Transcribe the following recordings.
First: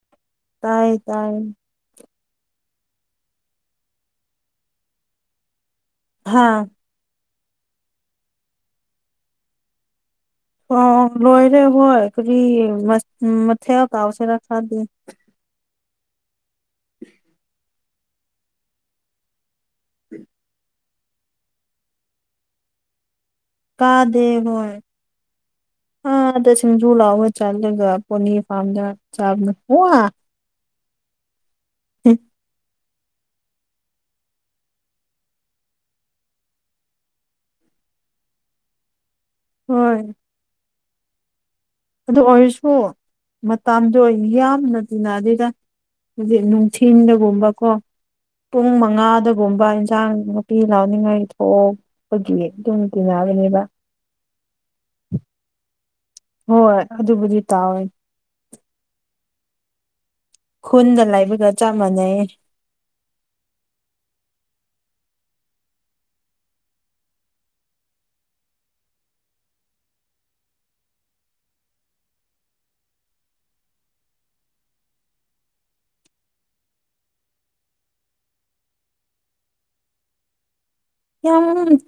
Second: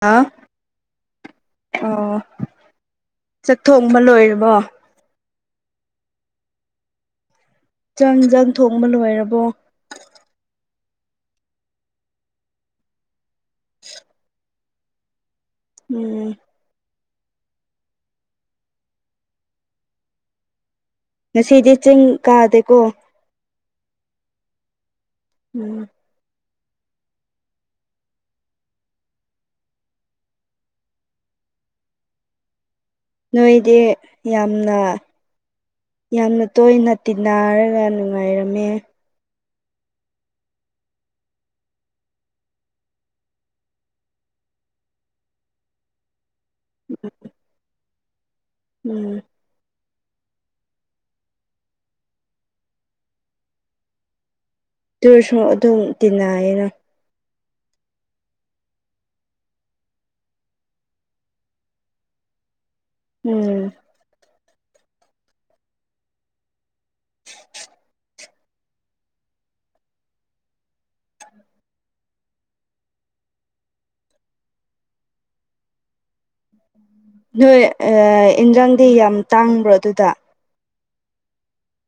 ꯑꯥ ꯇꯥꯏ ꯇꯥꯏ ꯆꯥꯛꯊꯣꯡꯕ ꯂꯣꯏꯔꯕ ꯍꯥꯥ ꯆꯪ ꯆꯥꯡ ꯊꯣꯡꯕ ꯂꯣꯏꯔꯕꯣ ꯑ ꯂꯣꯏꯔꯦ ꯍꯣꯏ ꯀꯔꯤ ꯃꯊꯦꯜ ꯇꯥꯎꯁꯤꯔ ꯈꯔꯗꯤ ꯎꯝ [unintelligible] ꯎꯝ ꯉꯁꯤꯗꯤ ꯆꯤꯡ ꯀꯥꯗꯦꯀꯣ ꯀꯥꯗꯦꯏ ꯎꯝ ꯁꯤꯡꯖꯨ ꯂꯥꯎꯑꯣꯋꯦ ꯆꯠꯂꯒ ꯄꯣꯅꯤꯔ ꯐꯥꯗ ꯆꯕꯅ ꯎꯝ ꯅꯣꯏꯗꯤ ꯌꯥꯝꯅ ꯌꯥꯝꯅ ꯇꯣꯏ ꯅꯥ ꯇꯤꯟꯅꯅꯥꯔꯒ ꯅꯨꯡꯉꯥꯏꯔꯝꯃꯦ ꯍꯣꯏ ꯑꯗꯨ ꯑꯣꯏꯔꯁꯨ ꯃꯇꯝꯗꯣ ꯌꯥꯝꯅ ꯇꯤꯟꯅꯑ ꯑꯗꯨꯏꯗ ꯍꯧꯖꯤꯛ ꯅꯨꯡꯊꯤꯜꯗꯒꯨꯝꯕꯀꯣ ꯄꯨꯡ ꯎꯝ ꯃꯉꯥꯗꯒꯨꯝꯕ ꯍꯥꯏ ꯍꯟꯁꯥꯡ ꯅꯥꯄꯤ ꯂꯥꯎꯅꯤꯡꯉꯥꯏ ꯊꯣꯛꯄꯒꯤ ꯑꯗꯨꯝ ꯇꯤꯟꯅꯕꯅꯦꯕ ꯇꯁꯨ ꯑꯗꯨꯝ ꯇꯤꯟꯅꯩꯌꯦꯅ ꯍꯣꯏ ꯑꯗꯨꯕꯨꯗꯤ ꯇꯥꯎꯋꯦ ꯈꯨꯟꯒ ꯂꯥꯏꯕꯒ ꯆꯞ ꯃꯥꯟꯅꯩ ꯎꯝ ꯅꯣꯏ ꯏꯟꯖꯥꯡꯗꯤ ꯌꯥꯝ ꯇꯥꯡꯕ꯭ꯔꯣ ꯑꯗꯨꯗ ꯌꯥꯝ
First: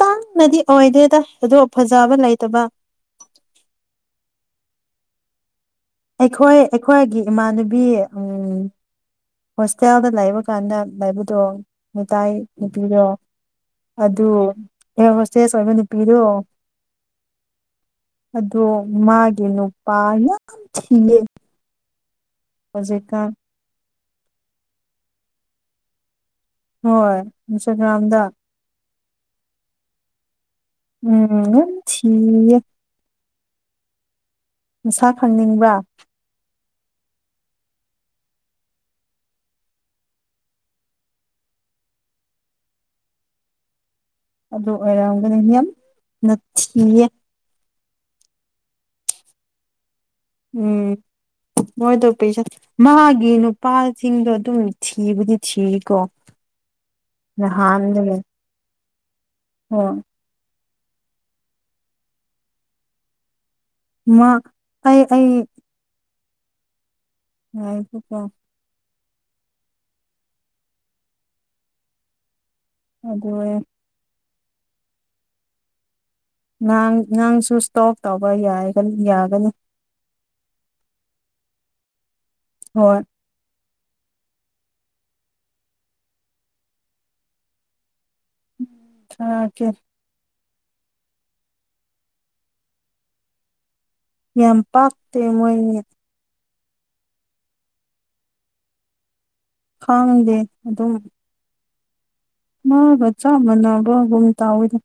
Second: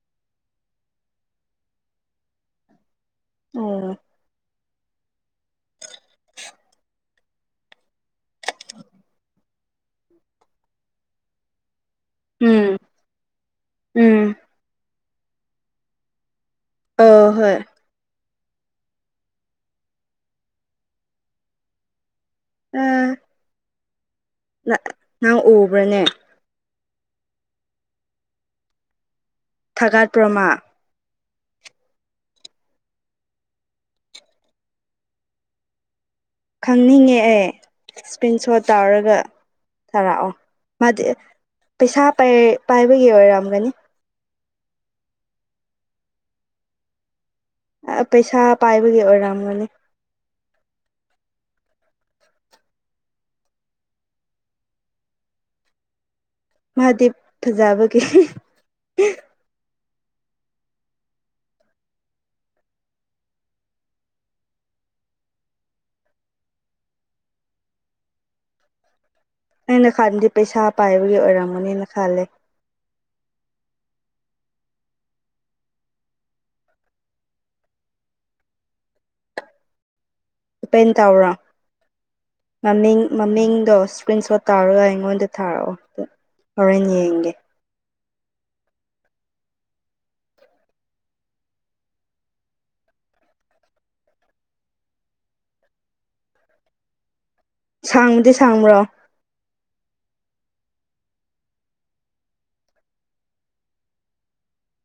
ꯇꯥꯡꯅꯗꯤ ꯑꯣꯏꯗꯦꯗ ꯑꯗꯣ ꯐꯖꯕ ꯂꯩꯇꯕ ꯑꯣ ꯑꯩꯈꯣꯏ ꯑꯩꯈꯣꯏꯒꯤ ꯏꯃꯥꯟꯅꯕꯤ ꯎ ꯍꯣꯁꯇꯦꯜꯗ ꯂꯩꯕ ꯀꯥꯟꯗ ꯂꯩꯕꯗꯣ ꯃꯥꯏ ꯎꯝ ꯅꯨꯄꯤꯗꯣ ꯎꯝ ꯑꯗꯨ ꯑꯦ ꯍꯣꯁꯇꯦꯁ ꯑꯣꯏꯕ ꯅꯨꯄꯤꯗꯣ ꯑ ꯍꯣꯏ ꯑꯗꯣ ꯃꯥꯒꯤ ꯅꯨꯄꯥ ꯌꯥꯝ ꯊꯤꯉꯦ ꯑ ꯍꯧꯖꯤꯛꯀ ꯅꯪ ꯎꯕ꯭ꯔꯅꯦ ꯍꯣꯏ ꯏꯝꯁꯔꯒ꯭ꯔꯝꯗ ꯊꯥ ꯒꯥꯠꯄꯔꯣ ꯃꯥ ꯎꯝ ꯊꯤꯌꯦ ꯁꯥ ꯈꯪꯅꯤꯡꯕ꯭ꯔꯥ ꯈꯪꯅꯤꯡꯉꯦ ꯑꯦ ꯏꯁꯀ꯭ꯔꯤꯟ ꯁꯣꯠ ꯇꯧꯔꯒ ꯊꯥꯔꯥꯛꯑꯣ ꯃꯥꯗꯤ ꯄꯩꯁꯥ ꯄꯥꯏꯕꯒꯤ ꯑꯣꯏꯔꯝꯒꯅꯤ ꯑꯗꯨ ꯑꯣꯏꯔꯝꯒꯅꯤ ꯌꯥꯝꯅꯊꯤꯌꯦ ꯄꯩꯁꯥ ꯄꯥꯏꯕꯒꯤ ꯑꯣꯏꯔꯝꯒꯅꯤ ꯎꯝ ꯃꯣꯏꯗꯣ ꯄꯩꯁꯥ ꯃꯥꯒꯤ ꯅꯨꯄꯥꯁꯤꯡꯗꯣ ꯑꯗꯨꯝ ꯊꯤꯕꯨꯗꯤ ꯊꯤꯔꯤꯀꯣ ꯃꯍꯥꯗꯤꯞ ꯐꯖꯥꯕꯒꯤ ꯑꯣ ꯃꯥ ꯑꯩ ꯑꯩ ꯑꯀꯣ [unintelligible] ꯑꯩꯅ ꯈꯟꯗꯤ ꯄꯩꯁꯥ ꯄꯥꯏꯕꯒꯤ ꯑꯣꯏꯔꯝꯃꯅꯤꯅ ꯈꯜꯂꯦ ꯑꯗ ꯅꯪꯁꯨ ꯏꯁꯇꯣꯞ ꯇꯧꯕ ꯌꯥꯒꯅꯤ ꯑꯣꯄꯦꯟ ꯇꯧꯔꯣ ꯍꯣꯏ ꯃꯃꯤꯡ ꯃꯃꯤꯡꯗꯣ ꯏꯁꯀ꯭ꯔꯤꯟ ꯁꯣꯠ ꯇꯥꯔꯒ ꯑꯩꯉꯣꯟꯗ ꯊꯥꯔꯛꯑꯣ ꯍꯣꯔꯦꯟ ꯌꯦꯡꯒꯦ ꯎꯝ ꯊꯀꯦ ꯌꯥꯝ ꯄꯥꯛꯇꯦ ꯃꯣꯏꯅꯤ ꯁꯥꯡꯕꯗꯤ ꯁꯥꯡꯕ꯭ꯔꯣ ꯈꯥꯡꯗꯦ ꯑꯗꯨꯝ ꯃꯥ ꯆꯥ ꯃꯅꯕꯒꯨꯃ ꯇꯏꯗ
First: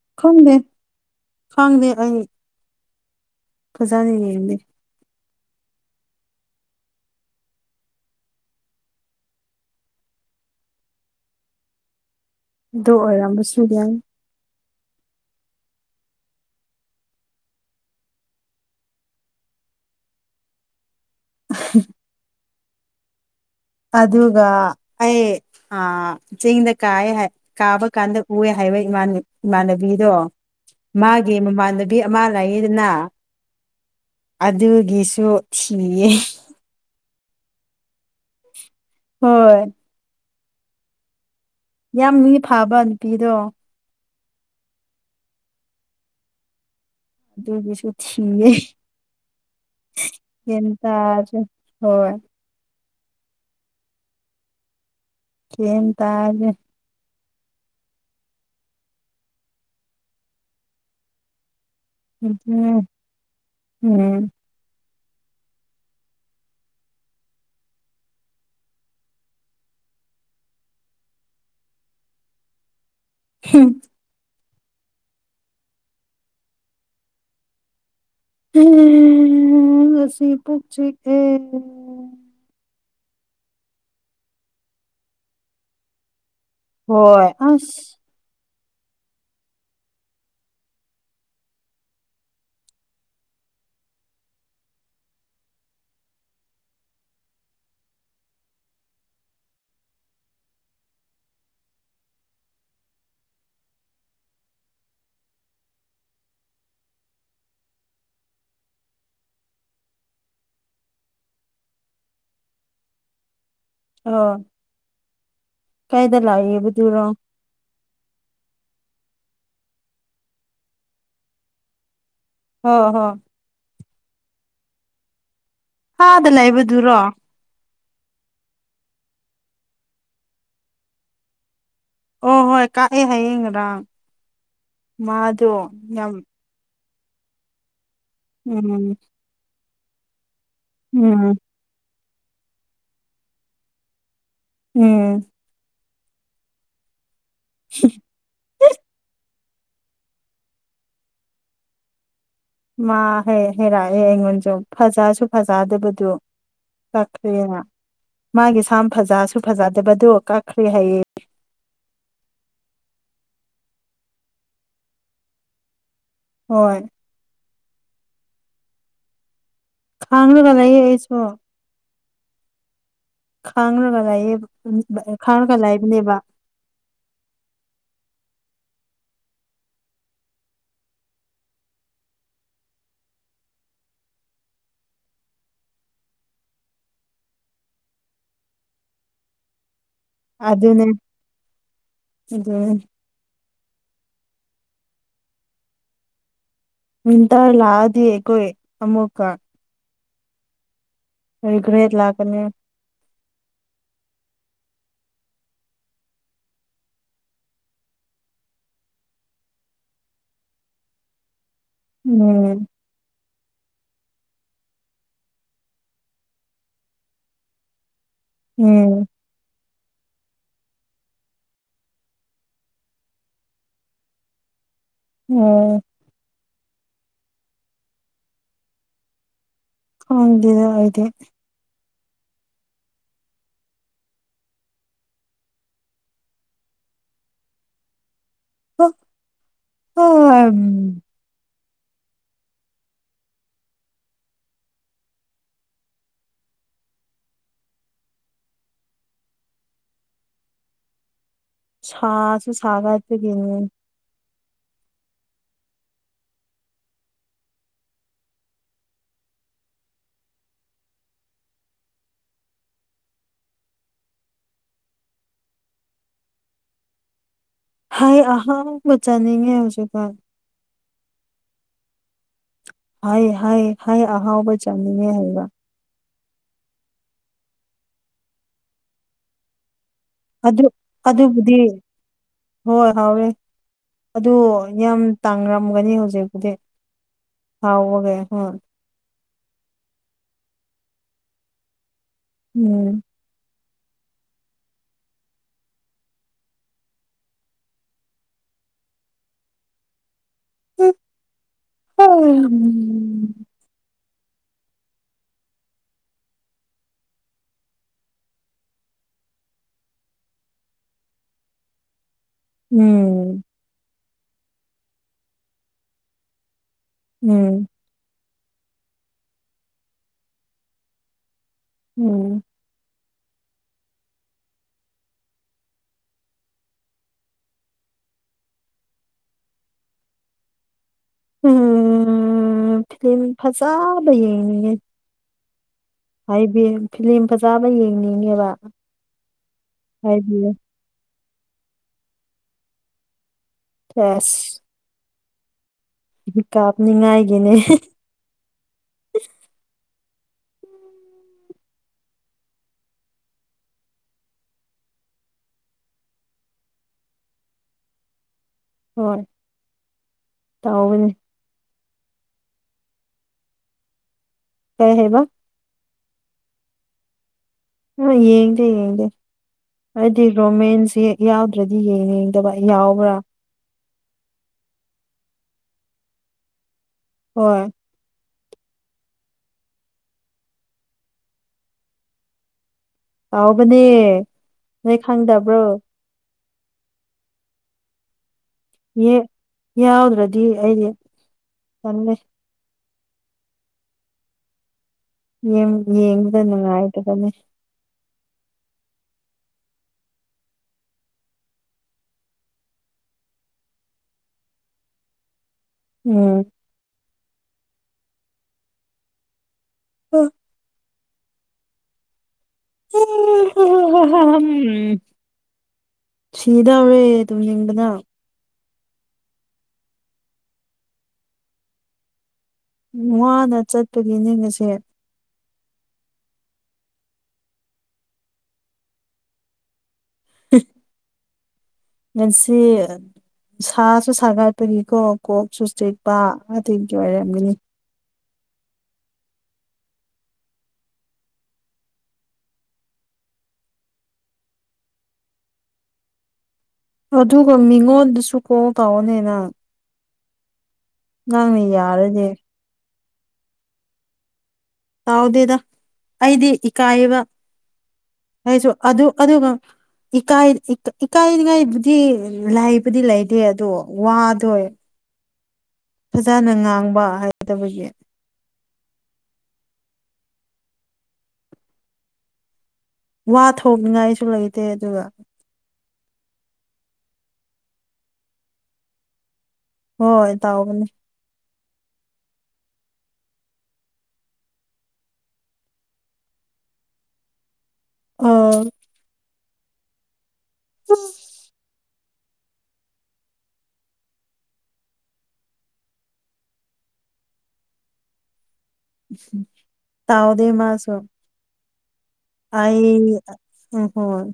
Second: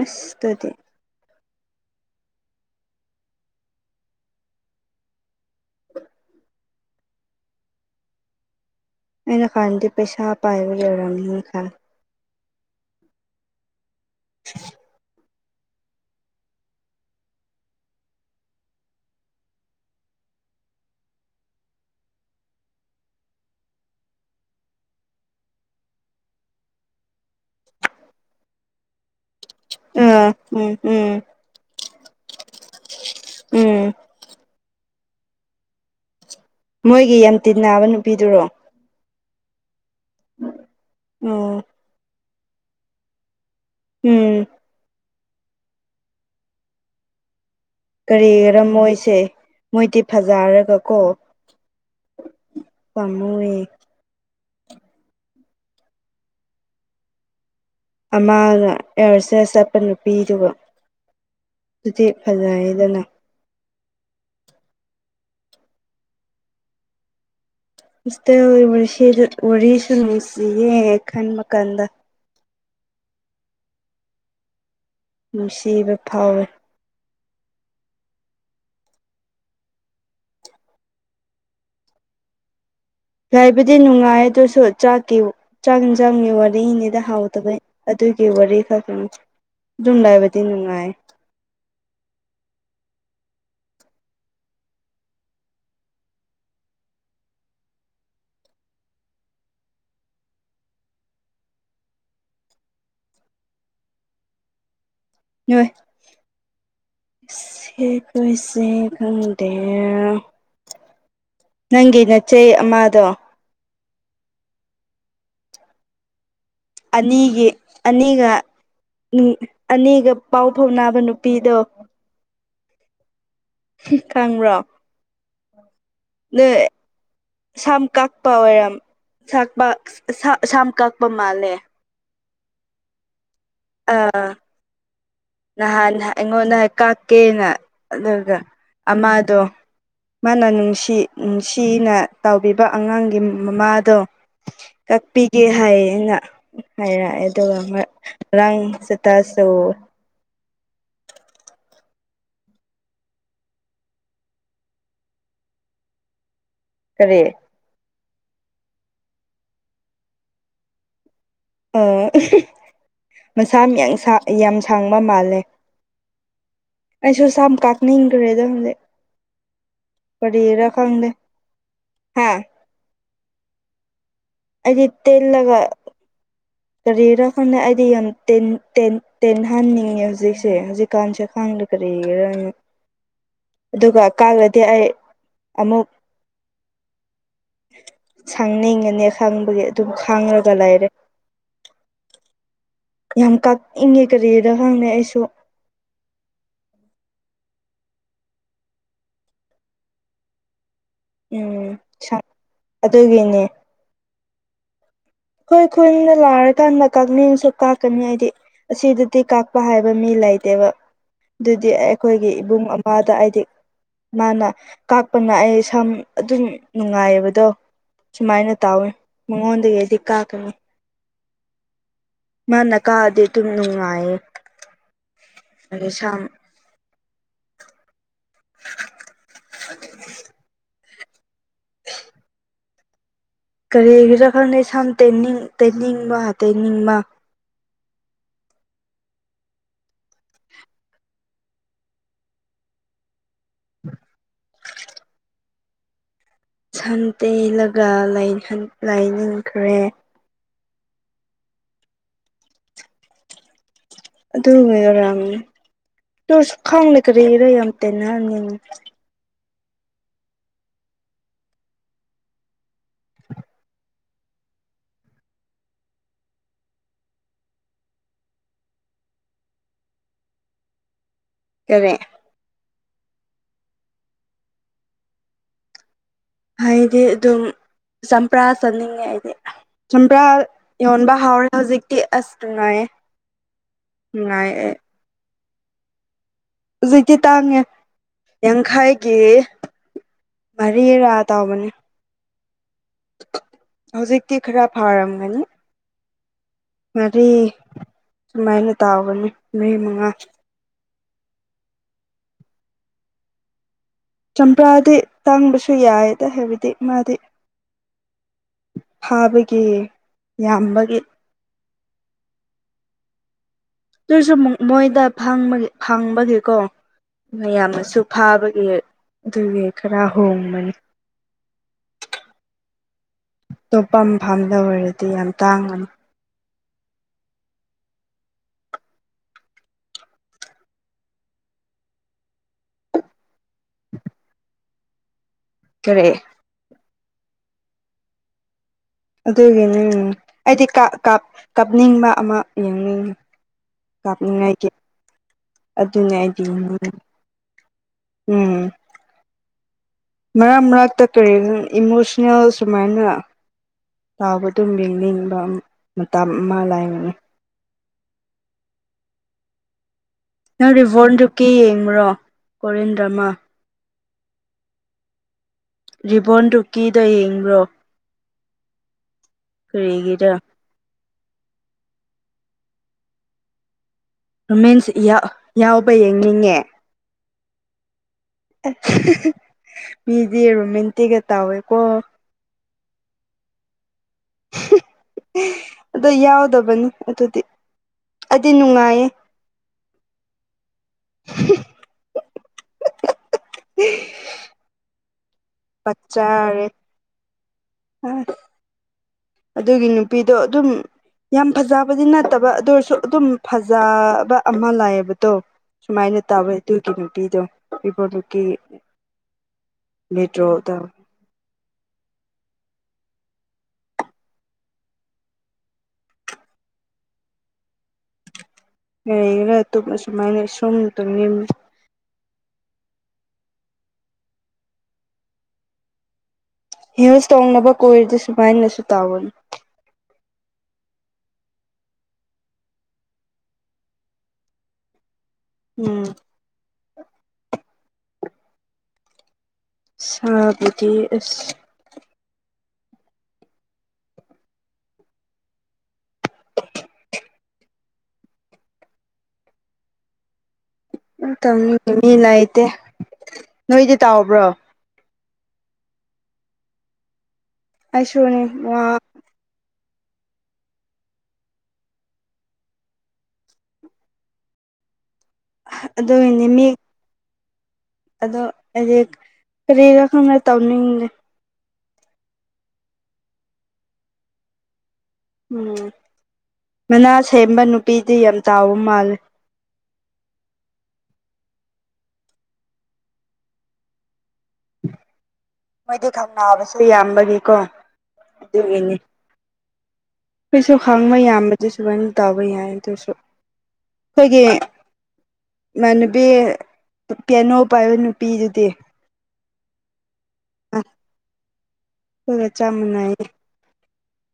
ꯑꯁꯗꯤ ꯁꯪꯗ ꯑꯩ ꯐꯖꯥꯅꯤ ꯌꯦꯗꯤ ꯑꯩꯅ ꯀꯥꯟꯅꯗꯤ ꯄꯩꯁꯥ ꯄꯥꯏꯕ ꯂꯩꯔꯅꯤꯅ ꯈꯜ ꯗꯣ ꯑꯣꯏꯔꯝꯕꯁꯨ ꯌꯥ [inaudible] [inaudible] ꯑꯗꯨꯒ ꯑꯩ ꯆꯤꯡꯗ ꯀꯥꯏ ꯀꯥꯕ ꯀꯥꯟꯗ ꯎꯑ ꯍꯥꯏꯕ ꯏꯃꯥꯟꯅꯕꯤꯗꯣ ꯑꯥ ꯎꯝ ꯎꯝ ꯃꯥꯒꯤ ꯃꯃꯥꯟꯅꯕꯤ ꯑꯃ ꯂꯩꯗꯨꯅ ꯎꯝ ꯑꯗꯨꯒꯤ ꯁꯨ ꯊꯌꯦ ꯃꯣꯏꯒꯤ ꯌꯥꯝ ꯇꯤ ꯅꯥꯕ ꯅꯨꯄꯤꯗꯨꯔꯣ ꯍꯣꯏ ꯎꯝ ꯌꯥꯝ ꯃꯤ ꯐꯥꯕ ꯅꯨꯄꯤꯗꯣ ꯎꯝ ꯑꯗꯨꯒꯤꯁꯨ ꯀꯔꯤ ꯊꯤꯌꯦ ꯀꯔꯝꯃꯣꯏꯁꯦ ꯃꯣꯏꯗꯤ ꯒ꯭ꯌꯥꯟ ꯐꯖꯔꯒ ꯀꯣ ꯇꯥꯗ꯭ꯔꯦ ꯍꯣꯏ ꯄꯥꯝꯃꯨꯏꯦ ꯍꯝ ꯇꯦ ꯑꯃꯅ ꯑꯦꯌꯥꯔꯁꯦꯁ ꯆꯠꯄ ꯅꯨꯄꯤꯗꯨꯒ ꯑꯗꯨꯗꯤ ꯑꯗꯨꯅꯦ ꯐꯖꯩꯗꯅ ꯎꯝ ꯏꯁꯗ ꯔꯤꯁ ꯔꯨꯁꯤ ꯑꯦ ꯈꯟ ꯃꯀꯥꯟꯗ ꯍꯝ ꯅꯨꯡꯁꯤꯕ ꯐꯥꯎꯋꯦ ꯎ ꯑꯁꯤ ꯄꯨꯛ ꯆꯤꯛꯑꯦ ꯍꯥꯏꯕꯗꯤ ꯅꯨꯡꯉꯥꯏ ꯑꯗꯨꯁꯨ ꯆꯥꯛꯀꯤ ꯆꯥꯡ ꯆꯥꯡꯒꯤ ꯋꯥꯔꯤ ꯃꯔꯤꯅꯤꯗ ꯍꯣꯏ ꯍꯥꯎꯗꯕꯩ ꯑꯁ ꯑꯗꯨꯒꯤ ꯋꯥꯔꯤ ꯨꯝꯗꯥꯏꯕꯗꯤꯅꯅꯨꯡꯅ ꯅꯣꯏꯏ ꯁꯦ ꯄꯩꯁꯦ ꯈꯪꯗꯦ ꯅꯪꯒꯤ ꯅꯆꯦ ꯑꯃꯗꯣ ꯑꯣ ꯀꯥꯏꯗ ꯂ ꯑꯅꯤꯒꯤ ꯑꯅꯤꯒ ꯑꯅꯤꯒ ꯄꯥꯎ ꯐꯥꯎꯅꯕ ꯅꯨꯄꯤꯗꯣ ꯍ ꯍꯝ ꯈꯪꯕ꯭ꯔꯣ ꯑꯥꯗ ꯅ ꯂꯩꯕꯗꯨꯔꯣ ꯁꯝ ꯀꯥꯛꯄ ꯑꯣꯏꯔꯝ ꯁꯛꯄ ꯁꯝ ꯀꯛꯄ ꯃꯥꯜꯂꯦ ꯑꯣ ꯍꯣꯏ ꯀꯥꯛꯑꯦ ꯍꯥꯏꯌꯦꯡ ꯑ ꯌꯥꯝ ꯅꯍꯥꯟꯉꯣꯟ ꯅ ꯀ ꯀꯦꯅ ꯑꯗꯨꯒ ꯎꯝ ꯑꯃꯗꯣ ꯃꯥꯅ ꯅꯨꯡꯁꯤ ꯎꯝ ꯅꯨꯡꯁꯤꯅ ꯇꯥꯎꯕꯤꯕ ꯑꯉꯥꯡꯒꯤ ꯃꯃꯥꯗꯣ ꯎꯝ ꯀꯛꯄꯤꯒꯦ ꯍꯥꯏꯌꯦꯅ ꯍꯥꯏꯔꯛꯑꯦ ꯑꯗꯨꯒ ꯔꯥꯡ ꯆꯇꯥ ꯁꯧ ꯃꯥ ꯍꯩꯔꯛꯑꯦ ꯑꯩꯉꯣꯟꯁꯨ ꯐꯖꯁꯨ ꯐꯖꯗꯕꯗꯨ ꯀꯔꯤ ꯀꯛꯈ꯭ꯔꯦꯅ ꯃꯥꯒꯤ ꯁꯥꯝ ꯐꯖꯁꯨ ꯐꯖꯗꯕꯗꯣ ꯀꯛꯈ꯭ꯔꯦ ꯍꯥꯏꯌꯦ ꯃꯁꯥ ꯌꯥꯝ ꯁꯥꯡꯕ ꯃꯥꯜꯂꯦ ꯍꯣꯏ ꯑꯩꯁꯨꯁꯝ ꯀꯥꯅ ꯏꯈ꯭ꯔꯦꯗ ꯍꯪꯗꯛ ꯈꯥꯡꯅꯕꯒ ꯂꯩꯌꯦ ꯑꯩꯁꯨꯣ ꯍꯥ ꯈꯥꯡꯔꯒ ꯂꯥꯏꯌꯦꯦꯕ ꯈꯥꯡꯔꯒ ꯂꯥꯏꯕꯅꯦꯕ ꯀꯔꯤꯔ ꯀꯥꯟꯗ ꯑꯩꯗꯤ ꯌꯥꯝ ꯇꯦꯟ ꯍꯟꯅꯤꯡꯉꯦ ꯍꯧꯖꯤꯛꯁꯦ ꯍꯧꯖꯤꯛꯀꯥꯟꯁꯦ ꯈꯪꯗ ꯀꯔꯤꯒꯔ ꯑꯗꯨꯒ ꯀꯂꯗꯤ ꯑꯩ ꯑꯃꯨꯛ ꯁꯪꯅꯤꯡꯉꯅꯤ ꯈꯪꯕꯒꯤ ꯑꯗꯨꯝ ꯈꯥꯡꯉꯒ ꯑꯗꯨꯅꯦ ꯂꯩꯔꯦ [inaudible] ꯌꯥꯝ ꯀꯛꯏꯉꯦ ꯀꯔꯤꯔ ꯈꯪꯗ‌ꯦ ꯑꯩꯁꯨ ꯃꯤꯟꯇꯔ ꯂꯥꯛꯑꯗꯤ ꯑꯩꯈꯣꯏ ꯑꯃꯃꯨꯀ ꯎꯝ ꯂꯥꯛꯀꯅꯤ ꯑꯗꯨꯒꯤꯅꯦ ꯑꯩꯈꯣꯏ ꯈꯨꯟꯗ ꯂꯥꯛꯔꯀꯥꯟꯗ ꯀꯛꯅꯤꯡꯁꯨ ꯀꯥꯛꯀꯅꯤ ꯑꯩꯏꯗꯤ ꯑꯁꯤꯗꯗꯤ ꯀꯥꯛꯄ ꯍꯥꯏꯕ ꯃꯤ ꯂꯩ ꯂꯩꯇꯦꯕ ꯑꯗꯨꯗꯤ ꯑꯩꯈꯣꯏꯒꯤ ꯎꯝ ꯏꯕꯨꯡ ꯑꯃꯗ ꯑ‌ꯦꯗꯤ ꯃꯥꯅ ꯀꯥꯛꯄꯅ ꯑꯩ ꯁꯝ ꯑꯗꯨꯝ ꯅꯨꯡꯉꯥꯏꯕꯗꯣ ꯁꯨꯃꯥꯏꯅ ꯇꯧꯋꯤ ꯎꯝ ꯃꯉꯣꯟꯗꯒꯤ ꯑꯩꯗꯤ ꯀꯥꯀꯅꯤ ꯃꯥꯅ ꯀꯛꯑꯗꯤ ꯑꯗꯨꯝ ꯅꯨꯡꯉꯥꯏꯌꯦ ꯑꯣ ꯁꯝ [unintelligible] ꯍꯗ ꯍꯥꯏꯗꯤ [unintelligible] ꯀꯔꯤꯒꯤꯔꯥ ꯈꯪꯗ‌ꯦ ꯁꯝ ꯇ‌ꯦꯅꯤꯡ ꯇ‌ꯦꯅꯤꯡꯕ ꯇ‌ꯦꯅꯤꯡꯕ ꯑꯣ ꯁꯝ ꯇꯦꯜꯂꯒ ꯂꯥꯏꯍꯟ ꯂꯩꯅꯤꯡꯈ‍꯭ꯔ‌ꯦ ꯁꯥꯁꯨ ꯁꯥꯒꯥꯠꯂꯛꯄꯒꯤꯅꯤ ꯑꯗꯨꯒꯤ ꯑꯣꯏꯔꯝꯅꯤ ꯇꯨꯁꯨ ꯈꯥꯡ ꯀꯔꯤꯒꯤꯔ ꯌꯥꯝ ꯇ‌ꯦꯅꯍꯟꯅꯤꯉꯤ ꯑꯩꯏ ꯑꯍꯥꯎꯕ ꯆꯥꯅꯤꯡꯉꯦ ꯍꯧꯖꯤꯛꯀꯅ ꯀꯔꯤ ꯍꯩ ꯍꯩ ꯍꯩ ꯑꯍꯥꯎꯕ ꯆꯥꯟꯅꯤꯡꯉꯦ ꯍꯥꯏꯕ ꯍꯥꯏꯗꯤ ꯑꯗꯨꯝ ꯆꯝꯄ꯭ꯔꯥ ꯆꯠꯅꯤꯡꯉꯦ ꯑꯩꯗꯤ ꯆꯝꯄ꯭ꯔꯥ ꯑꯗꯨ ꯌ‌ꯣꯟꯕ ꯍꯥꯎꯔꯦ ꯑꯗꯨꯕꯨꯗꯤ ꯍꯧꯖꯤꯛꯇꯤ ꯑꯁ ꯅꯨꯡꯉꯥꯏꯌꯦ ꯅꯨꯡꯉꯥꯏꯌꯦ ꯑꯗꯨꯌꯥꯝ ꯇꯥꯡꯔꯝꯒꯅꯤ ꯍꯧꯖꯤꯛ ꯍꯧꯖꯤꯛꯇꯤ ꯇꯥꯡꯉ‌ꯦ ꯍꯣꯏ ꯌꯥꯡꯈꯥꯏꯒꯤ ꯃꯔꯤꯔ ꯇꯥꯎꯕꯅꯤ ꯎꯝ ꯍꯧꯖꯤꯛꯇꯤ ꯈꯔ ꯐꯥꯔꯝꯒꯅꯤ ꯃꯔꯤ ꯁꯨꯃꯥꯏꯅ ꯇꯥꯎꯒꯅꯤ ꯃꯔꯤ ꯃꯉꯥ [unintelligible] ꯆꯝꯄ꯭ꯔꯥꯗꯤ ꯇꯥꯡꯕꯁꯨ ꯌꯥꯏꯗ ꯍꯥꯏꯕꯗꯤ ꯃꯥꯗꯤ ꯐꯕꯒꯤ ꯌꯥꯝꯕꯒꯤ ꯎꯝ ꯑꯗꯨꯁꯨ ꯃꯣꯏꯗ ꯐꯝꯕ ꯐꯪꯕꯒꯤꯀꯣ ꯎꯝ ꯃꯌꯥꯝꯅꯁꯨ ꯐꯥꯕ ꯑꯗꯨꯒꯤ ꯈꯔ ꯍꯣꯡꯕꯅꯤ ꯎꯝ ꯇꯣꯞꯄꯝ ꯐꯝꯝꯗ ꯑꯣꯏꯔꯗꯤ ꯌꯥꯝ ꯇꯥꯡꯕꯅꯤ ꯎꯝ ꯐꯤꯂꯝ ꯐꯖꯥꯕ ꯌ‌ꯦꯡꯅꯤꯡꯉ‌ꯦ ꯀꯔꯤ ꯍꯥꯏꯗꯤ ꯐꯤꯂꯝ ꯐꯖꯕ ꯌꯦꯡꯅꯤꯡꯉꯦꯕ ꯑꯗꯨꯒꯤꯅꯦ ꯍꯥꯏꯕꯤꯌꯨ ꯑꯩꯗꯤ ꯀꯥ ꯀꯥ ꯀꯥꯞꯅꯤꯡꯕ ꯑꯃ ꯌꯦꯡꯅꯤꯡꯉꯤ ꯑꯁ ꯀꯞꯅꯤꯡꯉꯥꯏꯒꯤ ꯀꯥꯞꯅꯤꯡꯉꯥꯏꯒꯤꯅꯦ ꯎꯝ ꯃꯔꯛ ꯃꯔꯛꯇ ꯀꯔꯤ ꯏꯃꯣꯁꯅꯦꯜ ꯁꯨꯃꯥꯏꯅ ꯌꯥꯎꯕ ꯑꯗꯨꯝ ꯌꯦꯡꯅꯤꯡꯕ ꯃꯇꯝ ꯑꯃ ꯂꯥꯏꯕꯅ‌ꯦ ꯍ‌ꯣꯏ ꯅꯪ ꯔꯤꯚꯣꯔꯗꯨꯀꯦ ꯌꯦꯡꯕꯨꯔꯣ ꯀꯣꯔꯤꯌꯟ ꯗ꯭ꯔꯃꯥ ꯀꯩ ꯍꯥꯏꯕ ꯔꯤꯕꯣꯟꯗꯨꯨꯀꯤꯗ ꯌꯦꯡꯕ꯭ꯔꯣ ꯌꯦꯡꯗꯦ ꯌꯦꯡꯗꯦ ꯍꯥꯏꯗꯤ ꯀꯔꯤꯒꯤꯔ ꯔꯣꯃꯦꯟꯁꯤ ꯌꯥꯎꯗ꯭ꯔꯗꯤ ꯌꯦꯡ ꯌꯦꯡꯗꯕ ꯌꯥꯎꯕ꯭ꯔꯥ ꯔꯃꯤꯟꯁ ꯌꯥꯎꯕ ꯌꯦꯡꯅꯤꯡꯉꯦ ꯍꯣꯏ ꯃꯤꯗꯤ ꯔꯣꯃꯦꯟꯇꯤꯒ ꯇꯥꯎꯋꯦꯀꯣ ꯇꯥꯎꯕꯅꯦ ꯅꯣꯏ ꯈꯪꯗꯕ꯭ꯔꯣ ꯅꯤ ꯑꯗꯨꯗꯤ ꯑꯩꯗꯤ ꯅꯨꯡꯉꯥꯏꯌꯦ ꯌꯥꯎꯗ꯭ꯔꯗꯤ ꯑꯩꯗꯤ ꯆꯂꯩ ꯎ ꯌꯦꯡꯕꯗ ꯅꯨꯡꯉꯥꯏꯗꯕꯅꯤ ꯑꯗꯨꯒꯤ ꯅꯨꯄꯤꯗꯣ ꯑꯗꯨꯝ ꯌꯥꯝ ꯐꯖꯕꯗꯤ ꯅꯠꯇꯕ ꯑꯗꯨ ꯑꯣꯏꯔꯁꯨ ꯑꯗꯨꯝ ꯐꯖꯕ ꯑꯃ ꯂꯥꯛꯑꯌꯦꯕꯗꯣ ꯁꯨꯃꯥꯏꯅ ꯎꯝ ꯇꯧꯋꯦ ꯑꯗꯨꯒꯤ ꯅꯨꯄꯤꯗꯣ ꯏꯕꯣ ꯅꯨꯀꯤ ꯎꯝ ꯅꯇ꯭ꯔꯣꯗ ꯎꯝ ꯁꯤꯗ ꯑꯔꯦ ꯇ ꯌꯦꯅ ꯑꯦ ꯇꯨꯁꯨ ꯃꯥꯏꯅꯦ ꯁ ꯋꯥꯅ ꯆꯠꯄꯒꯤ ꯅꯤꯡ ꯑꯁꯦ ꯍꯤꯌꯁ ꯇꯣꯡꯅꯕ ꯀꯣꯏꯔꯗ ꯁꯨꯃꯥꯏꯅꯁꯨ ꯇꯥꯋꯟ ꯎ ꯉꯟꯁꯤ ꯁꯥꯁꯨ ꯁꯥꯒꯠꯄꯒꯤꯀꯣ ꯀꯣꯛꯁꯨ ꯎꯝ ꯆꯦꯛꯄ ꯑ ꯊꯦꯡꯒꯤ ꯑꯣꯏꯔꯝꯒꯅꯤ ꯁꯥꯕꯗꯤ ꯑꯁ ꯑꯗꯨꯒ ꯃꯤꯉꯣꯟꯗꯨꯁꯨ ꯀꯣ ꯀꯥꯎꯑꯣꯅꯦꯅꯪ ꯎ ꯇꯝ ꯃꯤ ꯌꯥꯔꯗꯤ ꯂꯩꯇꯦ ꯅꯣꯏꯗꯤ ꯇꯥꯎꯕ꯭ꯔꯣ ꯇꯥꯎꯗꯦꯗ ꯑꯩꯗꯤ ꯏꯀꯥꯏꯌꯦꯕ ꯑꯩꯁꯨꯅꯤ ꯑꯩꯁꯨ ꯋꯥ ꯑꯗꯨ ꯑꯗꯨꯒ ꯏꯀꯥꯏꯅꯤꯡꯉꯥꯏꯕꯨꯗꯤ ꯂꯥꯏꯕꯨꯗꯤ ꯂꯩꯇꯦ ꯑꯗꯣ ꯋꯥꯗꯣꯏ ꯑꯗꯨꯒꯤꯅꯤ ꯐꯖꯅ ꯃꯤ ꯉꯥꯡꯕ ꯍꯥꯏꯗꯕꯒꯤ ꯁꯪꯅ ꯇꯧꯅꯤꯡꯉꯦ ꯋꯥ ꯊꯣꯛꯅꯤꯡꯉꯥꯏꯁꯨ ꯂꯩꯇꯦ ꯑꯗꯨꯒ ꯎꯝ ꯃꯅꯥ ꯁꯦꯝꯕ ꯅꯨꯄꯤꯗꯤ ꯌꯥꯝ ꯇꯥꯎꯕ ꯃꯥꯜꯂꯦ ꯍꯣꯏ ꯇꯥꯎꯒꯅꯤ ꯃꯣꯏꯗꯤ ꯊꯧꯅꯥꯕꯁꯨ ꯌꯥꯝꯕꯒꯤꯀꯣ ꯎ ꯑꯗꯨꯒꯤꯅꯤ ꯑꯩꯈꯣꯏꯁꯨ ꯈꯪꯕ ꯌꯥꯝꯕꯗꯤ ꯁꯨꯃꯥꯏꯅ ꯇꯥꯕ ꯌꯥꯏ ꯑꯗꯨꯁꯨ ꯑꯩꯈꯣꯏꯒꯤ ꯏꯃꯅꯕꯤ ꯀꯦꯩꯅꯣ ꯄꯥꯏꯌ ꯅꯨꯄꯤꯗꯨꯗꯤ ꯇꯑꯣꯗ ꯑꯁ ꯃꯥꯁꯨ ꯑꯗꯨꯒ ꯆꯞ ꯑꯩ ꯃꯥꯟꯅꯩꯌꯦ ꯍꯣꯏ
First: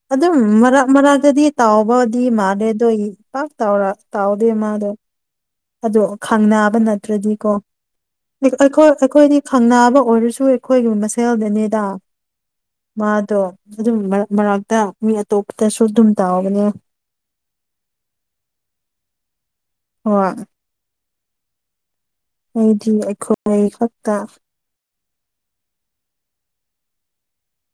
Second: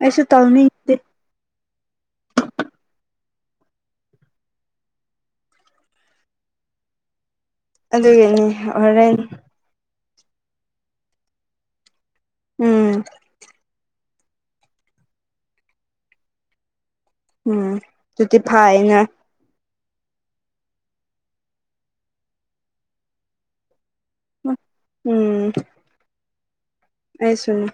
ꯑꯩꯁꯨ ꯑꯗꯨꯝ ꯃꯔꯥꯛ ꯇꯧꯅꯤꯡꯗꯦ ꯃꯔꯥꯛꯒꯗꯤ ꯇꯥꯎꯕꯗꯤ ꯃꯥꯅꯦꯦꯗꯣ ꯏ ꯄꯥꯛ ꯇꯥꯎ꯭ꯔꯥ ꯇꯥꯎꯗꯦ ꯃꯥꯗꯣ ꯑꯗꯣ ꯈꯪ ꯅꯥꯕ ꯑꯗꯨꯒꯤꯅꯤ ꯅꯠꯇ꯭ꯔꯗꯤꯀꯣꯣꯏ ꯍꯣꯔꯦꯟ ꯑꯩꯈꯣꯏꯗꯤ ꯈꯪ ꯅꯥꯕ ꯑꯣꯏꯔꯁꯨ ꯑꯩꯈꯣꯏꯒꯤ ꯃꯁꯦꯜꯗꯅꯦꯗ ꯎꯝ ꯃꯥꯗꯣ ꯑꯗꯨꯝ ꯃꯔ ꯃꯔꯛꯇ ꯃꯤ ꯑꯇꯣꯞꯄꯇꯁꯨ ꯑꯗꯨꯝ ꯇꯥꯎꯕꯅꯦ ꯎꯝ ꯑꯗꯨꯗꯤ ꯐꯥꯏꯅ ꯍ ꯑꯩꯗꯤ ꯑꯩꯈꯣꯏ ꯈꯛꯇ ꯎꯝ ꯑꯩꯁꯨꯅꯣ